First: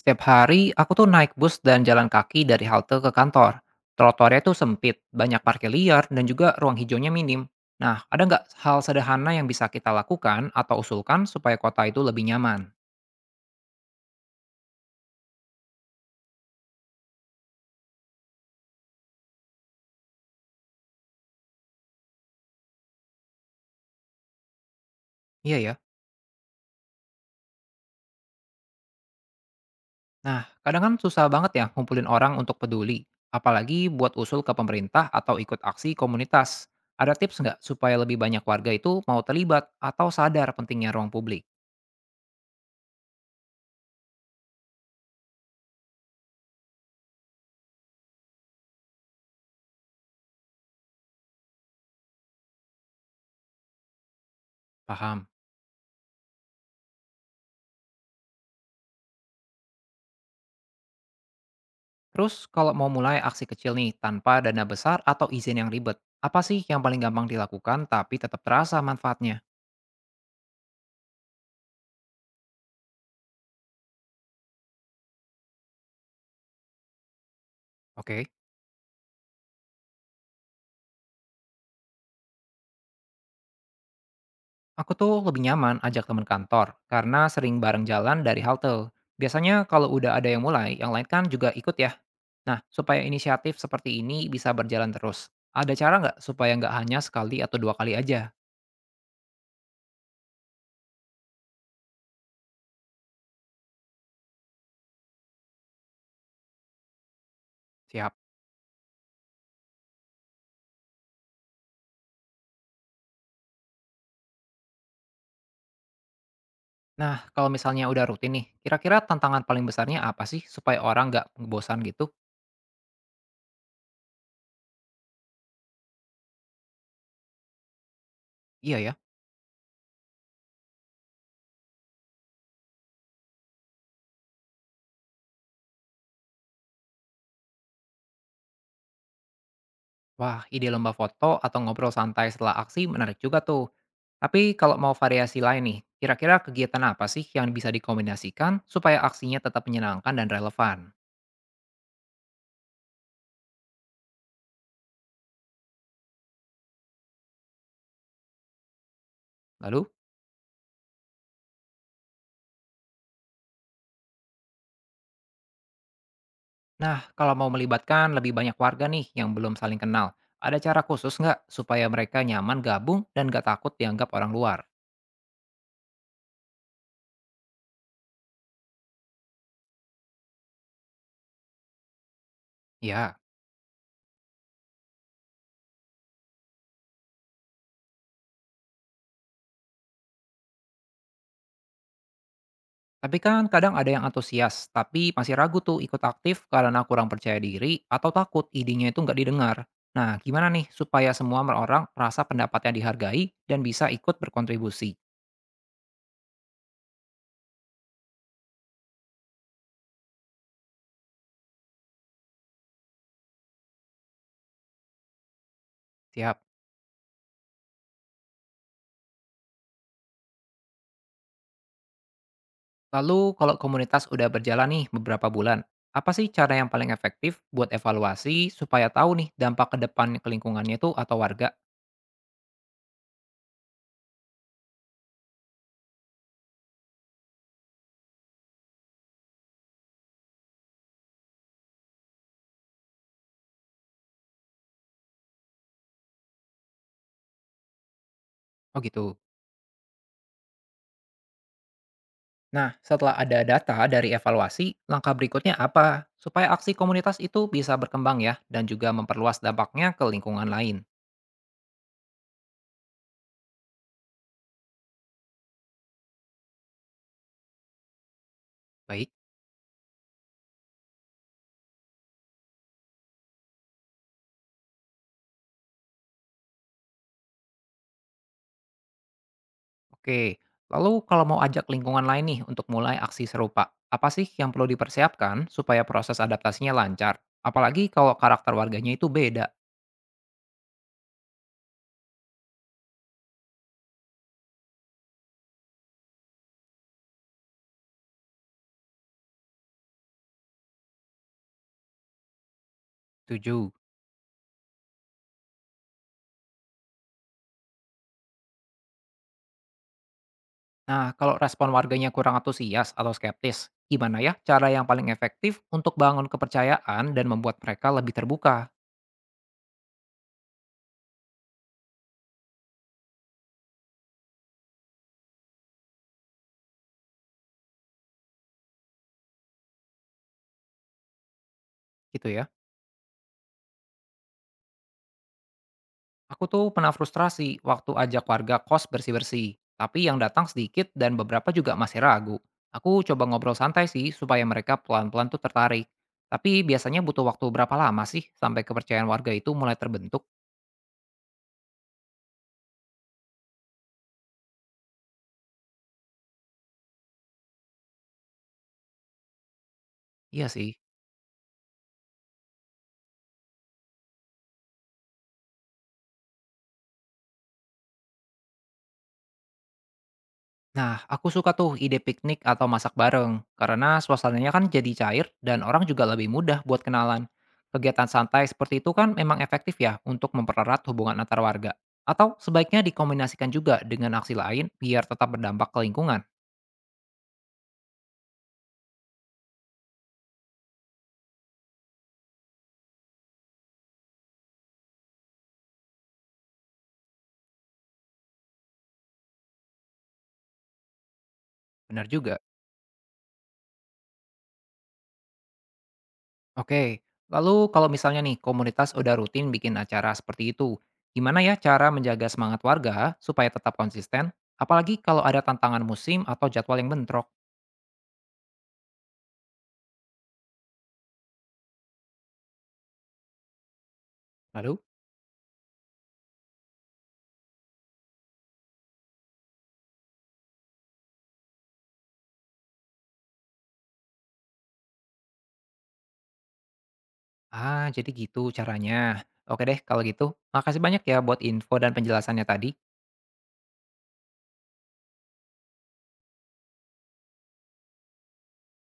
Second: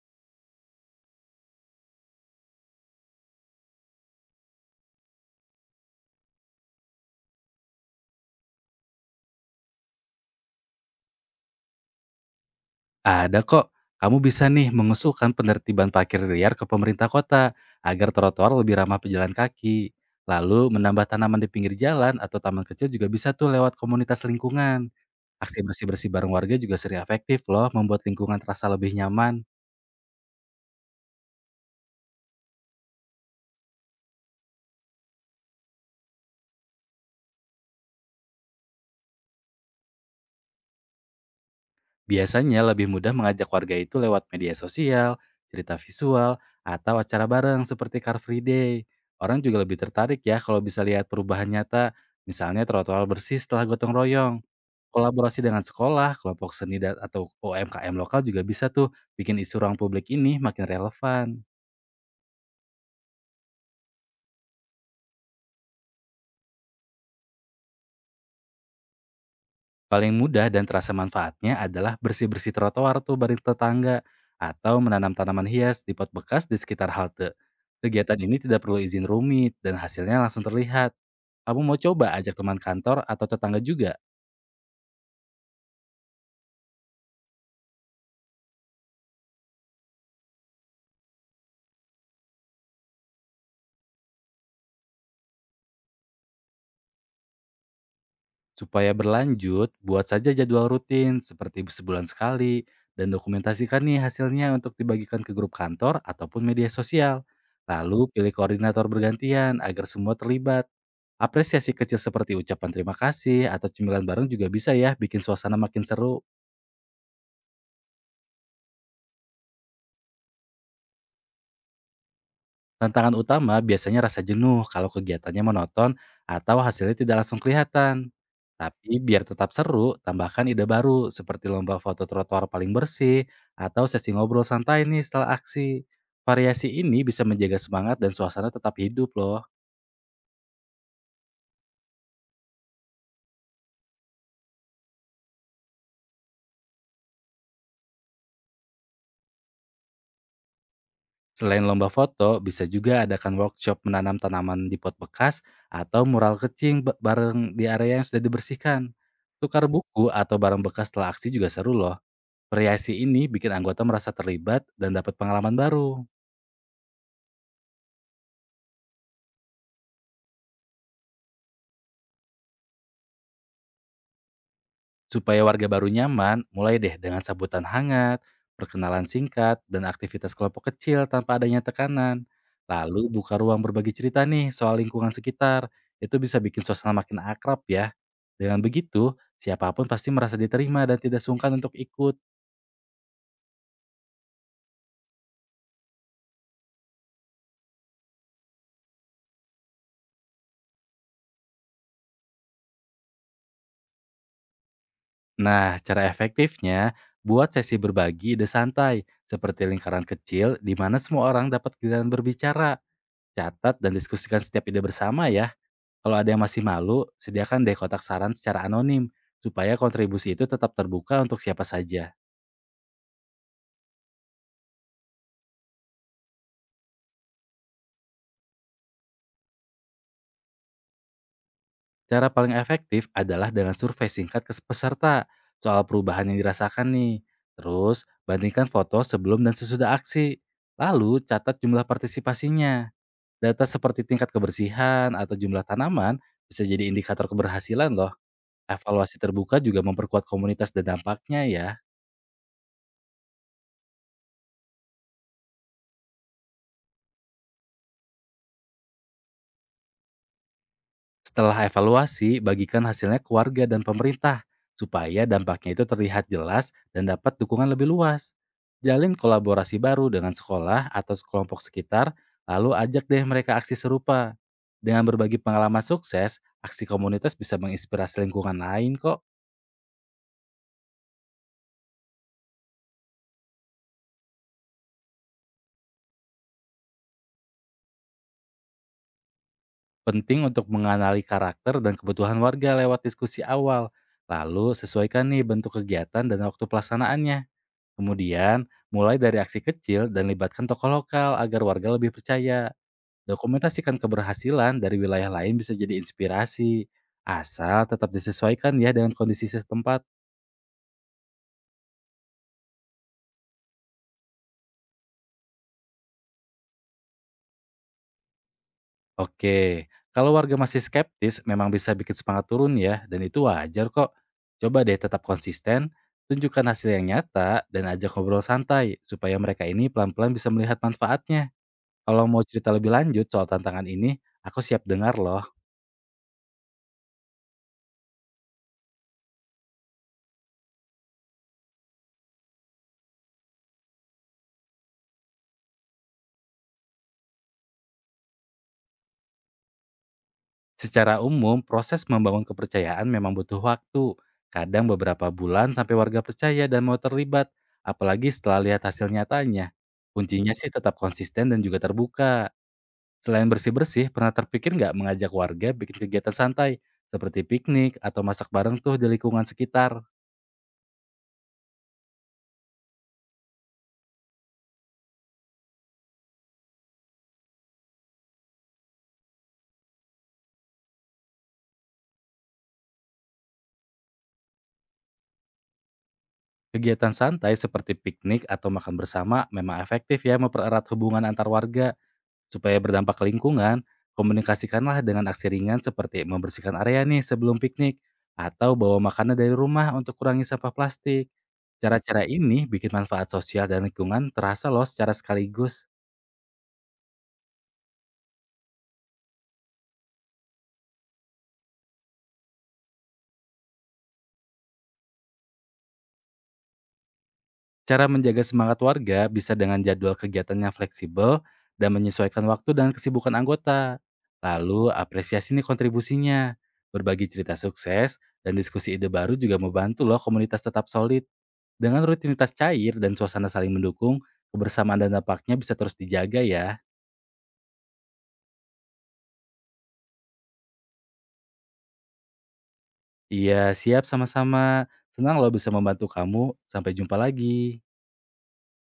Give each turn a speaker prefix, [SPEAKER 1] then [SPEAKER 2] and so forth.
[SPEAKER 1] Setiap hari, aku tuh naik bus dan jalan kaki dari halte ke kantor. Trotoarnya tuh sempit, banyak parkir liar, dan juga ruang hijaunya minim. Nah, ada nggak hal sederhana yang bisa kita lakukan atau usulkan supaya kota itu lebih nyaman?
[SPEAKER 2] Ada kok. Kamu bisa nih mengusulkan penertiban parkir liar ke pemerintah kota agar trotoar lebih ramah pejalan kaki. Lalu menambah tanaman di pinggir jalan atau taman kecil juga bisa tuh lewat komunitas lingkungan.
[SPEAKER 1] Iya
[SPEAKER 2] Aksi
[SPEAKER 1] ya.
[SPEAKER 2] bersih-bersih bareng warga juga sering efektif loh membuat lingkungan terasa lebih nyaman.
[SPEAKER 1] Nah, kadang kan susah banget ya ngumpulin orang untuk peduli. Apalagi buat usul ke pemerintah atau ikut aksi komunitas. Ada tips nggak supaya lebih banyak warga itu mau terlibat atau sadar pentingnya ruang publik?
[SPEAKER 2] Biasanya lebih mudah mengajak warga itu lewat media sosial, cerita visual, atau acara bareng seperti Car Free Day. Orang juga lebih tertarik ya kalau bisa lihat perubahan nyata, misalnya trotoar bersih setelah gotong royong.
[SPEAKER 1] Paham.
[SPEAKER 2] Kolaborasi dengan sekolah, kelompok seni, dan atau UMKM lokal juga bisa tuh bikin isu ruang publik ini makin relevan.
[SPEAKER 1] Terus kalau mau mulai aksi kecil nih tanpa dana besar atau izin yang ribet, apa sih yang paling gampang dilakukan tapi tetap terasa manfaatnya?
[SPEAKER 2] Paling mudah dan terasa manfaatnya adalah bersih-bersih trotoar tuh bareng tetangga atau menanam tanaman hias di pot bekas di sekitar halte. Kegiatan
[SPEAKER 1] Oke,
[SPEAKER 2] ini tidak perlu izin rumit dan hasilnya langsung terlihat. Kamu mau coba ajak teman kantor atau tetangga juga?
[SPEAKER 1] aku tuh lebih nyaman ajak teman kantor karena sering bareng jalan dari halte. Biasanya kalau udah ada yang mulai, yang lain kan juga ikut ya. Nah, supaya inisiatif seperti ini bisa berjalan terus, ada cara nggak supaya nggak hanya sekali atau dua kali aja?
[SPEAKER 2] Supaya berlanjut, buat saja jadwal rutin seperti sebulan sekali dan dokumentasikan nih hasilnya untuk dibagikan ke grup kantor ataupun media sosial. Lalu
[SPEAKER 1] Siap.
[SPEAKER 2] pilih koordinator bergantian agar semua terlibat. Apresiasi kecil seperti ucapan terima kasih atau cemilan bareng juga bisa ya bikin suasana makin seru.
[SPEAKER 1] Nah, kalau misalnya udah rutin nih, kira-kira tantangan paling besarnya apa sih supaya orang nggak bosan gitu?
[SPEAKER 2] Tantangan utama biasanya rasa jenuh kalau kegiatannya monoton atau hasilnya tidak langsung kelihatan.
[SPEAKER 1] Iya ya.
[SPEAKER 2] Tapi biar tetap seru, tambahkan ide baru seperti lomba foto trotoar paling bersih atau sesi ngobrol santai nih setelah aksi. Variasi ini bisa menjaga semangat dan suasana tetap hidup loh.
[SPEAKER 1] Wah, ide lomba foto atau ngobrol santai setelah aksi menarik juga tuh. Tapi kalau mau variasi lain nih, kira-kira kegiatan apa sih yang bisa dikombinasikan supaya aksinya tetap menyenangkan dan relevan?
[SPEAKER 2] Selain lomba foto, bisa juga adakan workshop menanam tanaman di pot bekas atau mural kecil bareng di area yang sudah dibersihkan. Tukar
[SPEAKER 1] Lalu,
[SPEAKER 2] buku atau barang bekas setelah aksi juga seru loh. Variasi ini bikin anggota merasa terlibat dan dapat pengalaman baru.
[SPEAKER 1] nah kalau mau melibatkan lebih banyak warga nih yang belum saling kenal, ada cara khusus nggak supaya mereka nyaman gabung dan nggak takut dianggap orang luar?
[SPEAKER 2] Supaya warga baru nyaman, mulai deh dengan sambutan hangat, perkenalan singkat, dan aktivitas kelompok kecil tanpa adanya tekanan. Lalu
[SPEAKER 1] Ya.
[SPEAKER 2] buka ruang berbagi cerita nih soal lingkungan sekitar. Itu bisa bikin suasana makin akrab ya. Dengan begitu, siapapun pasti merasa diterima dan tidak sungkan untuk ikut.
[SPEAKER 1] Tapi kan kadang ada yang antusias, tapi masih ragu tuh ikut aktif karena kurang percaya diri atau takut idenya itu nggak didengar. Nah, gimana nih supaya semua orang merasa pendapatnya dihargai dan bisa ikut berkontribusi?
[SPEAKER 2] Nah, cara efektifnya, buat sesi berbagi ide santai, seperti lingkaran kecil di mana semua orang dapat giliran berbicara. Catat dan diskusikan setiap ide bersama ya. Kalau ada
[SPEAKER 1] Siap.
[SPEAKER 2] yang masih malu, sediakan deh kotak saran secara anonim, supaya kontribusi itu tetap terbuka untuk siapa saja.
[SPEAKER 1] Lalu kalau komunitas udah berjalan nih beberapa bulan, apa sih cara yang paling efektif buat evaluasi supaya tahu nih dampak ke depan ke lingkungannya itu atau warga?
[SPEAKER 2] Cara paling efektif adalah dengan survei singkat ke peserta soal perubahan yang dirasakan nih. Terus, bandingkan foto sebelum dan sesudah aksi. Lalu, catat jumlah partisipasinya. Data seperti tingkat kebersihan atau jumlah tanaman bisa jadi indikator keberhasilan loh.
[SPEAKER 1] Oh gitu.
[SPEAKER 2] Evaluasi terbuka juga memperkuat komunitas dan dampaknya ya.
[SPEAKER 1] Nah, setelah ada data dari evaluasi, langkah berikutnya apa? Supaya aksi komunitas itu bisa berkembang ya, dan juga memperluas dampaknya ke lingkungan lain.
[SPEAKER 2] Setelah evaluasi, bagikan hasilnya ke warga dan pemerintah supaya dampaknya itu terlihat jelas dan dapat dukungan lebih luas.
[SPEAKER 1] Baik,
[SPEAKER 2] Jalin kolaborasi baru dengan sekolah atau kelompok sekitar, lalu ajak deh mereka aksi serupa. Dengan berbagi pengalaman sukses, aksi komunitas bisa menginspirasi lingkungan lain kok.
[SPEAKER 1] oke. Lalu kalau mau ajak lingkungan lain nih untuk mulai aksi serupa, apa sih yang perlu dipersiapkan supaya proses adaptasinya lancar? Apalagi kalau karakter warganya itu beda.
[SPEAKER 2] Penting untuk mengenali karakter dan kebutuhan warga lewat diskusi awal. Lalu sesuaikan nih bentuk kegiatan dan waktu pelaksanaannya. Kemudian, mulai dari aksi kecil dan libatkan tokoh lokal agar warga lebih percaya.
[SPEAKER 1] Tujuh.
[SPEAKER 2] Dokumentasikan keberhasilan dari wilayah lain bisa jadi inspirasi, asal tetap disesuaikan ya dengan kondisi setempat.
[SPEAKER 1] Nah, kalau respon warganya kurang antusias atau skeptis, gimana ya cara yang paling efektif untuk bangun kepercayaan dan membuat mereka lebih terbuka?
[SPEAKER 2] Oke, kalau warga masih skeptis, memang bisa bikin semangat turun ya, dan itu wajar kok. Coba deh tetap konsisten, tunjukkan hasil yang nyata, dan ajak ngobrol santai, supaya mereka ini pelan-pelan bisa melihat manfaatnya. Kalau
[SPEAKER 1] Gitu
[SPEAKER 2] mau
[SPEAKER 1] ya.
[SPEAKER 2] cerita lebih lanjut soal tantangan ini, aku siap dengar loh.
[SPEAKER 1] Aku tuh pernah frustrasi waktu ajak warga kos bersih-bersih, tapi yang datang sedikit dan beberapa juga masih ragu. Aku coba ngobrol santai sih supaya mereka pelan-pelan tuh tertarik. Tapi biasanya butuh waktu berapa lama sih sampai kepercayaan warga itu mulai terbentuk?
[SPEAKER 2] Secara umum, proses membangun kepercayaan memang butuh waktu. Kadang beberapa bulan sampai warga percaya dan mau terlibat, apalagi setelah lihat hasil nyatanya.
[SPEAKER 1] Iya
[SPEAKER 2] Kuncinya
[SPEAKER 1] sih.
[SPEAKER 2] sih tetap konsisten dan juga terbuka. Selain bersih-bersih, pernah terpikir nggak mengajak warga bikin kegiatan santai, seperti piknik atau masak bareng tuh di lingkungan sekitar?
[SPEAKER 1] Nah, aku suka tuh ide piknik atau masak bareng, karena suasananya kan jadi cair dan orang juga lebih mudah buat kenalan. Kegiatan santai seperti itu kan memang efektif ya untuk mempererat hubungan antar warga. Atau sebaiknya dikombinasikan juga dengan aksi lain biar tetap berdampak ke lingkungan.
[SPEAKER 2] Kegiatan santai seperti piknik atau makan bersama memang efektif ya mempererat hubungan antar warga. Supaya berdampak ke lingkungan, komunikasikanlah dengan aksi ringan seperti membersihkan area nih sebelum piknik atau bawa makanan dari rumah untuk kurangi sampah plastik.
[SPEAKER 1] Benar
[SPEAKER 2] Cara-cara
[SPEAKER 1] juga.
[SPEAKER 2] ini bikin manfaat sosial dan lingkungan terasa loh secara sekaligus.
[SPEAKER 1] Oke, lalu kalau misalnya nih komunitas udah rutin bikin acara seperti itu, gimana ya cara menjaga semangat warga supaya tetap konsisten? Apalagi kalau ada tantangan musim atau jadwal yang bentrok.
[SPEAKER 2] Cara menjaga semangat warga bisa dengan jadwal kegiatannya fleksibel dan menyesuaikan waktu dan kesibukan anggota.
[SPEAKER 1] Lalu?
[SPEAKER 2] Lalu apresiasi nih kontribusinya. Berbagi cerita sukses dan diskusi ide baru juga membantu loh komunitas tetap solid. Dengan rutinitas cair dan suasana saling mendukung, kebersamaan dan dampaknya bisa terus dijaga ya.
[SPEAKER 1] Ah, jadi gitu caranya. Oke deh, kalau gitu. Makasih banyak ya buat info dan penjelasannya tadi.
[SPEAKER 2] Iya, siap sama-sama. Senang loh bisa membantu kamu. Sampai jumpa lagi.